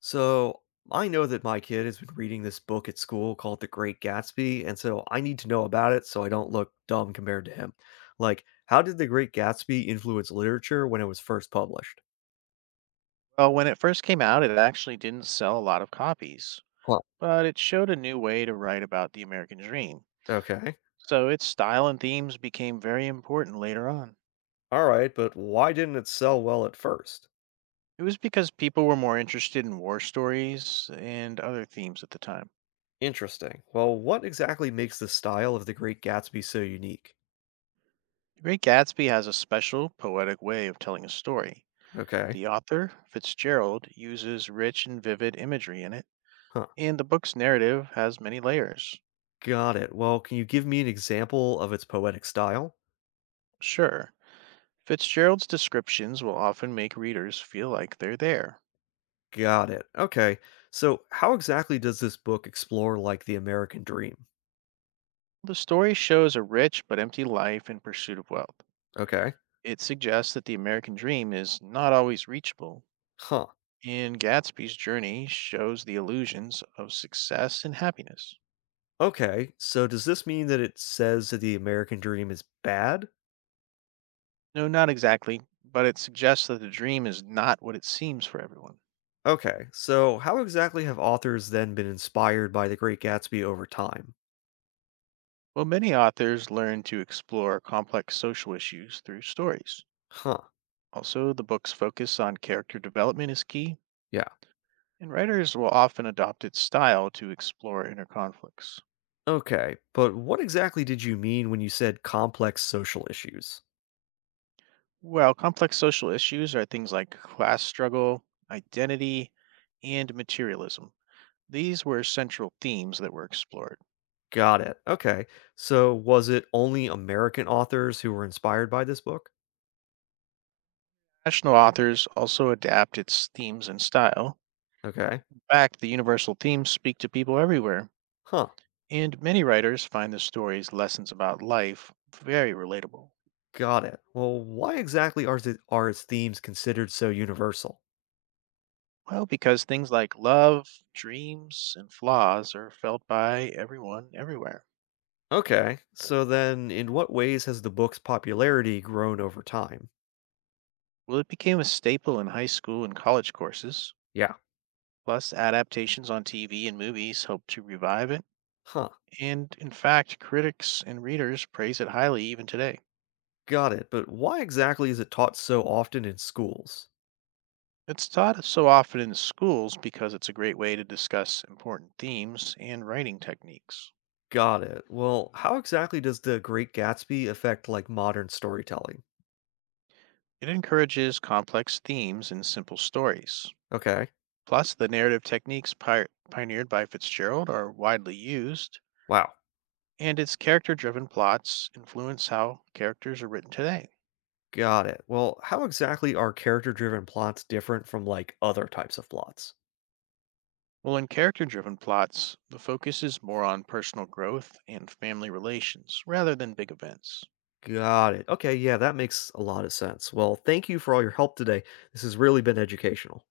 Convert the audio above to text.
So I know that my kid has been reading this book at school called The Great Gatsby, and so I need to know about it so I don't look dumb compared to him. Like, how did The Great Gatsby influence literature when it was first published? Well, when it first came out, it actually didn't sell a lot of copies, Huh. but it showed a new way to write about the American dream. Okay. So its style and themes became very important later on. All right, but why didn't it sell well at first? It was because people were more interested in war stories and other themes at the time. Interesting. Well, what exactly makes the style of The Great Gatsby so unique? The Great Gatsby has a special poetic way of telling a story. Okay. The author, Fitzgerald, uses rich and vivid imagery in it, Huh. and the book's narrative has many layers. Got it. Well, can you give me an example of its poetic style? Sure, Fitzgerald's descriptions will often make readers feel like they're there. Got it. Okay. So, how exactly does this book explore like the American dream? The story shows a rich but empty life in pursuit of wealth. Okay. It suggests that the American dream is not always reachable, Huh. and Gatsby's journey shows the illusions of success and happiness. Okay. So, does this mean that it says that the American dream is bad? No, not exactly, but it suggests that the dream is not what it seems for everyone. Okay. So, how exactly have authors then been inspired by The Great Gatsby over time? Well, many authors learn to explore complex social issues through stories. Huh. Also, the book's focus on character development is key, Yeah. and writers will often adopt its style to explore inner conflicts. Okay. But what exactly did you mean when you said complex social issues? Well, complex social issues are things like class struggle, identity, and materialism. These were central themes that were explored. Got it. Okay. So, was it only American authors who were inspired by this book? National authors also adapt its themes and style. Okay. In fact, the universal themes speak to people everywhere, Huh. and many writers find the story's lessons about life very relatable. Got it. Well, why exactly are, are its themes considered so universal? Well, because things like love, dreams, and flaws are felt by everyone everywhere. Okay, so then in what ways has the book's popularity grown over time? Well, it became a staple in high school and college courses. Yeah. Plus, adaptations on TV and movies help to revive it, Huh, and in fact, critics and readers praise it highly even today. got it. But why exactly is it taught so often in schools? It's taught so often in schools because it's a great way to discuss important themes and writing techniques. Got it. Well, how exactly does The Great Gatsby affect like modern storytelling? It encourages complex themes in simple stories. Okay. Plus, the narrative techniques pioneered by Fitzgerald are widely used, Wow. and its character driven plots influence how characters are written today. Got it. Well, how exactly are character driven plots different from like other types of plots? Well, in character driven plots, the focus is more on personal growth and family relations rather than big events. Got it. Okay, yeah, that makes a lot of sense. Well, thank you for all your help today. This has really been educational.